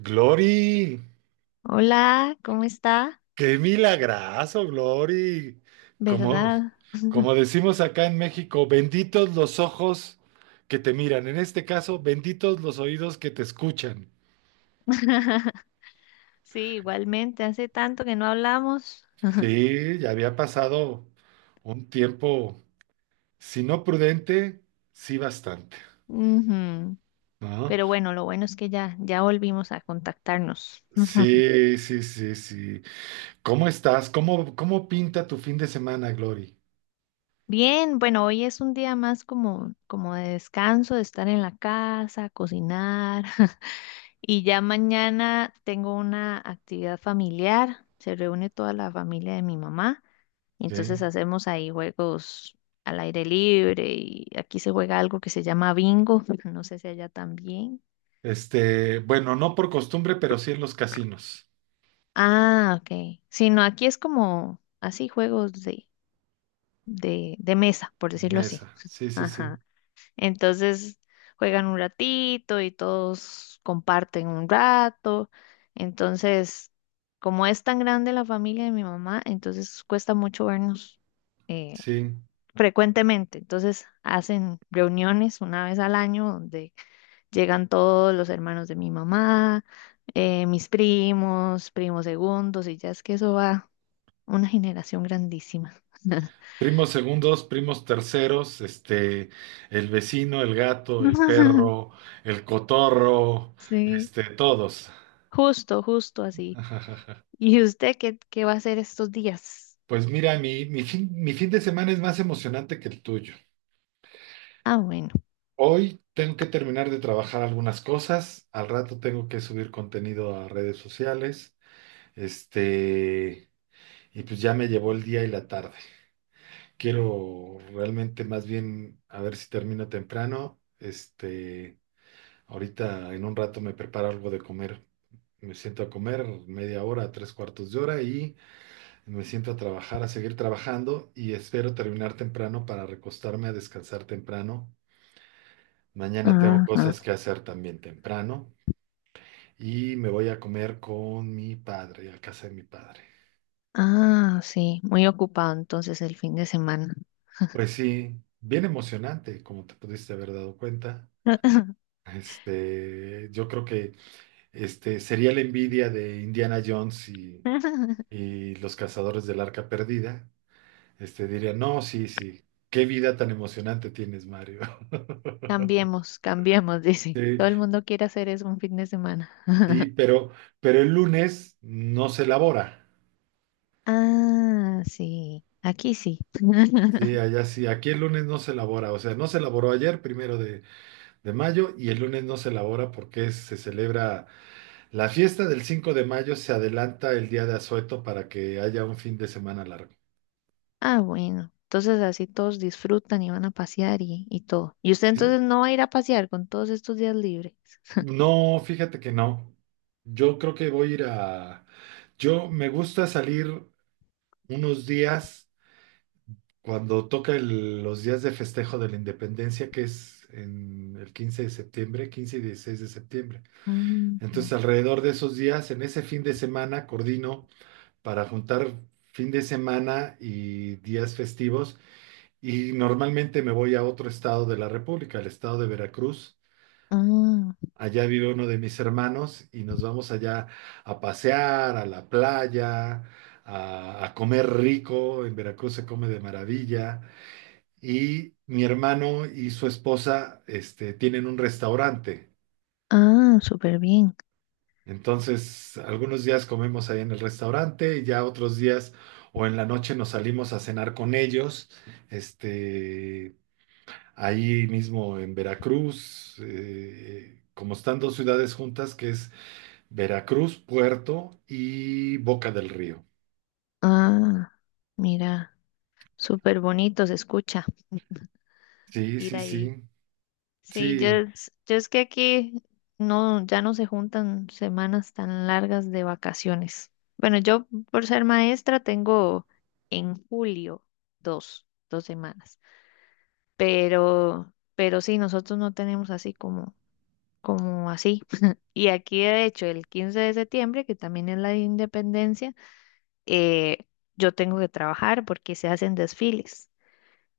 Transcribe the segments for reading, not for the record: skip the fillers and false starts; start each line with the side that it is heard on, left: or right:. right: Glory,
left: Hola, ¿cómo está?
right: qué milagrazo, Glory. Como,
left: ¿Verdad?
right: como decimos acá en México, benditos los ojos que te miran. En este caso, benditos los oídos que te escuchan.
left: Sí, igualmente, hace tanto que no hablamos.
right: Sí, ya había pasado un tiempo, si no prudente, sí bastante,
left: Ujú.
right: ¿no?
left: Pero bueno, lo bueno es que ya volvimos a contactarnos.
right: Sí, sí, sí, sí. ¿Cómo estás? ¿Cómo pinta tu fin de semana, Glory?
left: Bien, bueno, hoy es un día más como de descanso, de estar en la casa, cocinar. Y ya mañana tengo una actividad familiar. Se reúne toda la familia de mi mamá.
right: Sí.
left: Entonces hacemos ahí juegos al aire libre y aquí se juega algo que se llama bingo, no sé si allá también.
right: Bueno, no por costumbre, pero sí en los casinos.
left: Ah, ok. Sí, no, aquí es como así juegos de mesa, por
right: De
left: decirlo así.
right: mesa, sí, sí, sí,
left: Ajá. Entonces juegan un ratito y todos comparten un rato. Entonces, como es tan grande la familia de mi mamá, entonces cuesta mucho vernos. eh,
right: sí.
left: frecuentemente. Entonces hacen reuniones una vez al año donde llegan todos los hermanos de mi mamá, mis primos, primos segundos, y ya es que eso va una generación grandísima.
right: Primos segundos, primos terceros, el vecino, el gato, el perro, el cotorro,
left: Sí,
right: todos.
left: justo, justo así. ¿Y usted qué va a hacer estos días?
right: Pues mira, mi fin de semana es más emocionante que el tuyo.
left: Ah, bueno.
right: Hoy tengo que terminar de trabajar algunas cosas, al rato tengo que subir contenido a redes sociales, este, y pues ya me llevó el día y la tarde. Quiero realmente más bien a ver si termino temprano. Ahorita en un rato me preparo algo de comer. Me siento a comer media hora, tres cuartos de hora y me siento a trabajar, a seguir trabajando y espero terminar temprano para recostarme a descansar temprano. Mañana tengo cosas
left: Ajá.
right: que hacer también temprano y me voy a comer con mi padre, a casa de mi padre.
left: Ah, sí, muy ocupado entonces el fin de semana.
right: Pues sí, bien emocionante, como te pudiste haber dado cuenta. Este, yo creo que Este, sería la envidia de Indiana Jones y los cazadores del Arca Perdida. Diría, no, sí, sí, qué vida tan emocionante tienes, Mario.
left: Cambiemos, cambiemos, dice.
right: Sí,
left: Todo el mundo quiere hacer eso un fin de semana.
right: sí, pero el lunes no se elabora.
left: Ah, sí, aquí sí.
right: Sí, allá sí, aquí el lunes no se elabora. O sea, no se elaboró ayer, primero de mayo, y el lunes no se elabora porque se celebra la fiesta del 5 de mayo, se adelanta el día de Asueto para que haya un fin de semana largo.
left: Ah, bueno. Entonces así todos disfrutan y van a pasear y todo. ¿Y usted
right: Sí,
left: entonces no va a ir a pasear con todos estos días libres?
right: no, fíjate que no. Yo creo que voy a ir a... Yo me gusta salir unos días cuando toca los días de festejo de la independencia, que es en el 15 de septiembre, 15 y 16 de septiembre.
left: Mm,
right: Entonces,
left: no.
right: alrededor de esos días, en ese fin de semana, coordino para juntar fin de semana y días festivos. Y normalmente me voy a otro estado de la República, el estado de Veracruz.
left: Ah,
right: Allá vive uno de mis hermanos y nos vamos allá a pasear, a la playa, a comer rico. En Veracruz se come de maravilla. Y mi hermano y su esposa, tienen un restaurante.
left: ah, súper bien.
right: Entonces, algunos días comemos ahí en el restaurante y ya otros días o en la noche nos salimos a cenar con ellos, este, ahí mismo en Veracruz, como están dos ciudades juntas, que es Veracruz, Puerto y Boca del Río.
left: Ah, mira, súper bonito se escucha
right: Sí,
left: ir
right: sí,
left: ahí.
right: sí,
left: Sí, yo,
right: sí.
left: es- yo, es que aquí no, ya no se juntan semanas tan largas de vacaciones. Bueno, yo por ser maestra tengo en julio dos semanas, pero sí, nosotros no tenemos así como así. Y aquí, de hecho, el 15 de septiembre, que también es la de independencia, eh, yo tengo que trabajar porque se hacen desfiles.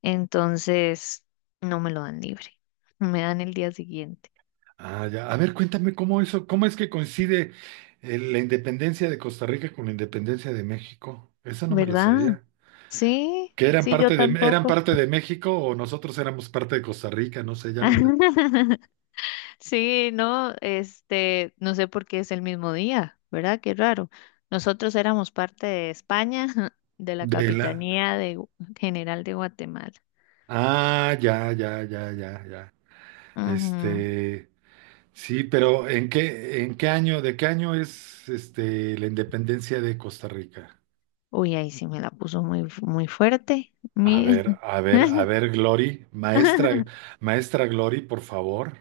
left: Entonces, no me lo dan libre, me dan el día siguiente.
right: Ah, ya. A ver, cuéntame cómo eso, cómo es que coincide la independencia de Costa Rica con la independencia de México. Esa no me la
left: ¿Verdad?
right: sabía.
left: Sí,
right: ¿Que
left: sí, yo
right: eran
left: tampoco.
right: parte de México o nosotros éramos parte de Costa Rica? No sé, ya no entendí.
left: Sí, no, este, no sé por qué es el mismo día, ¿verdad? Qué raro. Nosotros éramos parte de España, de la
right: De la.
left: Capitanía de General de Guatemala.
right: Ah, ya, ya, ya, ya, ya.
left: Ujú.
right: Este, sí, pero ¿en qué año, de qué año es este la independencia de Costa Rica?
left: Uy, ahí sí me la puso muy fuerte.
right: A ver, a ver, a ver, Glory, maestra, maestra Glory, por favor.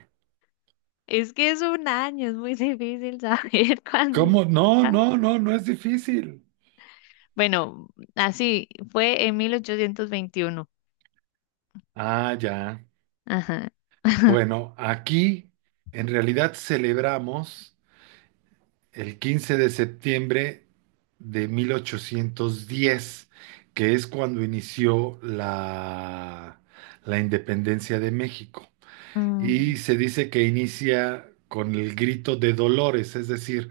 left: Es que es un año, es muy difícil saber cuándo.
right: ¿Cómo? No, no, no, no es difícil.
left: Bueno, así fue en 1821.
right: Ah, ya.
left: Ajá.
right: Bueno, aquí en realidad celebramos el 15 de septiembre de 1810, que es cuando inició la independencia de México. Y se dice que inicia con el grito de Dolores, es decir,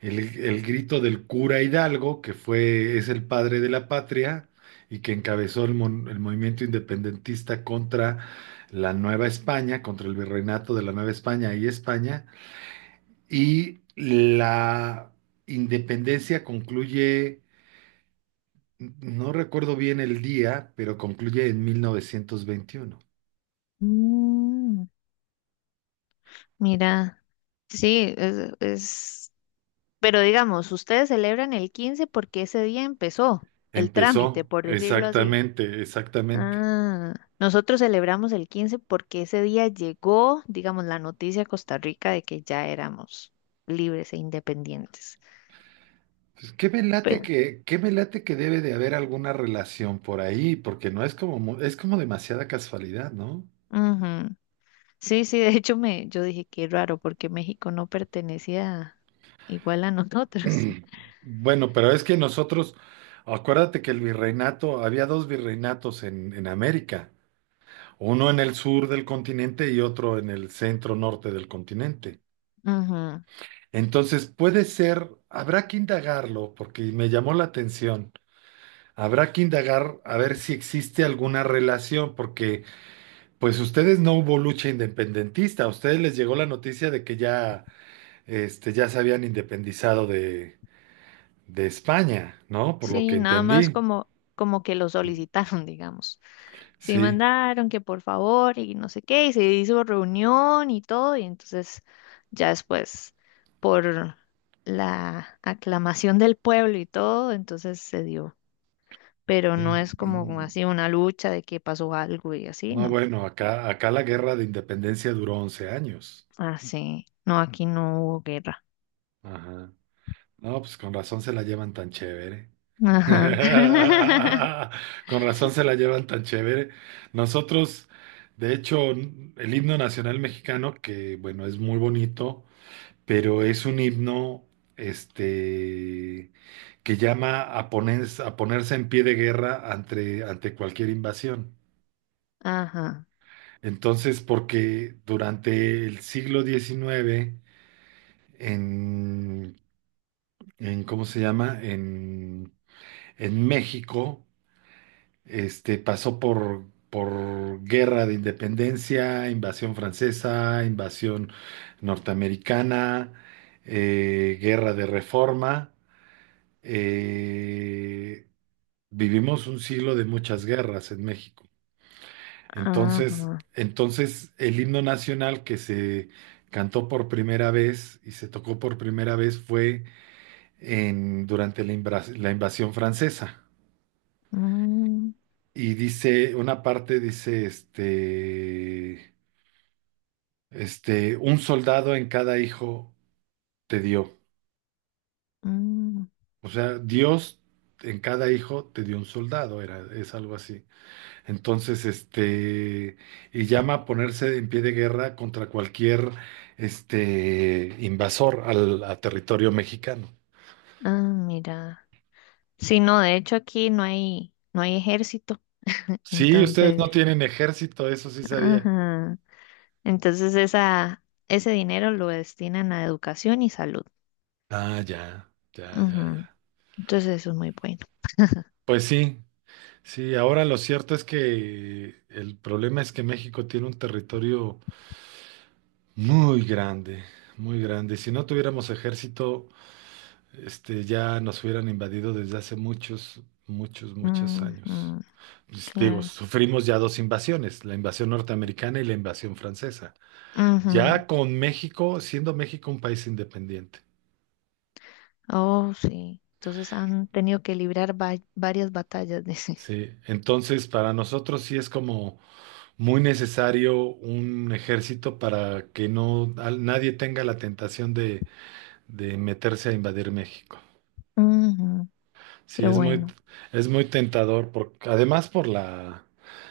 right: el grito del cura Hidalgo, es el padre de la patria y que encabezó el movimiento independentista contra la Nueva España, contra el virreinato de la Nueva España y España. Y la independencia concluye, no recuerdo bien el día, pero concluye en 1921.
left: Mm, mira, sí, pero digamos, ustedes celebran el 15 porque ese día empezó el trámite,
right: Empezó,
left: por decirlo así.
right: exactamente, exactamente.
left: Ah, nosotros celebramos el 15 porque ese día llegó, digamos, la noticia a Costa Rica de que ya éramos libres e independientes.
right: Pues qué me late
left: Pero,
right: que, qué me late que debe de haber alguna relación por ahí, porque no es como, es como demasiada casualidad, ¿no?
left: ujú. Sí, sí, de hecho yo dije qué raro porque México no pertenecía igual a nosotros.
right: Bueno, pero es que nosotros, acuérdate que el virreinato, había dos virreinatos en América, uno en el sur del continente y otro en el centro norte del continente.
left: Ujú.
right: Entonces puede ser, habrá que indagarlo, porque me llamó la atención, habrá que indagar a ver si existe alguna relación, porque Pues ustedes no hubo lucha independentista, a ustedes les llegó la noticia de que ya, ya se habían independizado de España, ¿no? Por lo que
left: Sí, nada más
right: entendí.
left: como que lo solicitaron, digamos. Sí,
right: Sí,
left: mandaron que por favor y no sé qué, y se hizo reunión y todo, y entonces ya después, por la aclamación del pueblo y todo, entonces se dio. Pero no es como
right: sí.
left: así una lucha de que pasó algo y así,
right: No,
left: no.
right: bueno, acá la guerra de independencia duró 11 años.
left: Así, no, aquí no hubo guerra.
right: Ajá. No, pues con razón se la llevan tan chévere.
left: Ajá.
right: Con razón se la llevan tan chévere. Nosotros, de hecho, el himno nacional mexicano, que bueno, es muy bonito. Pero es un himno este, que llama a ponerse en pie de guerra ante cualquier invasión.
left: Ajá.
right: Entonces, porque durante el siglo XIX, en, en ¿cómo se llama? En México, pasó por guerra de independencia, invasión francesa, invasión norteamericana, guerra de reforma. eh, vivimos un siglo de muchas guerras en México. Entonces,
left: Ajá.
right: entonces el himno nacional que se cantó por primera vez y se tocó por primera vez fue durante la invasión francesa.
left: Mm,
right: Y dice, una parte dice, un soldado en cada hijo te dio.
left: mm.
right: O sea, Dios en cada hijo te dio un soldado, es algo así. Entonces, y llama a ponerse en pie de guerra contra cualquier, invasor al a territorio mexicano.
left: Ah, mira. Sí, no, de hecho aquí no hay, ejército,
right: Sí, ustedes no
left: entonces,
right: tienen ejército, eso sí sabía.
left: ajá. Entonces ese dinero lo destinan a educación y salud.
right: Ah, ya, ya, ya,
left: Ujú.
right: ya.
left: Entonces eso es muy bueno.
right: Pues sí, sí, ahora lo cierto es que el problema es que México tiene un territorio muy grande, muy grande. Si no tuviéramos ejército, ya nos hubieran invadido desde hace muchos, muchos, muchos años.
left: Ujú.
right: Pues, digo,
left: Claro.
right: sufrimos ya dos invasiones, la invasión norteamericana y la invasión francesa.
left: Ujú.
right: Ya con México, siendo México un país independiente.
left: Oh, sí. Entonces han tenido que librar varias batallas, dice.
right: Sí, entonces para nosotros sí es como muy necesario un ejército para que no nadie tenga la tentación de meterse a invadir México.
left: Ujú.
right: Sí,
left: Qué
right: es muy,
left: bueno.
right: es muy tentador, además por la,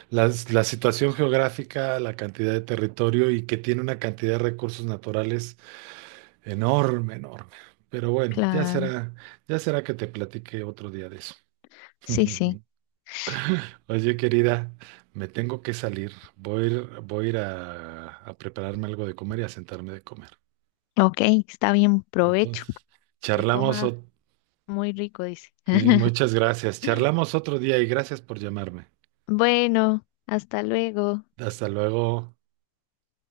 right: las- la situación geográfica, la cantidad de territorio y que tiene una cantidad de recursos naturales enorme, enorme. Pero bueno, ya
left: Claro.
right: será, ya será que te platique otro día de eso.
left: Sí, sí.
right: Oye, querida, me tengo que salir. Voy a ir a prepararme algo de comer y a sentarme de comer.
left: Ok, está bien, provecho.
right: Entonces,
left: Que
right: charlamos,
left: coma muy rico, dice.
right: sí, muchas gracias. Charlamos otro día y gracias por llamarme.
left: Bueno, hasta luego.
right: Hasta luego.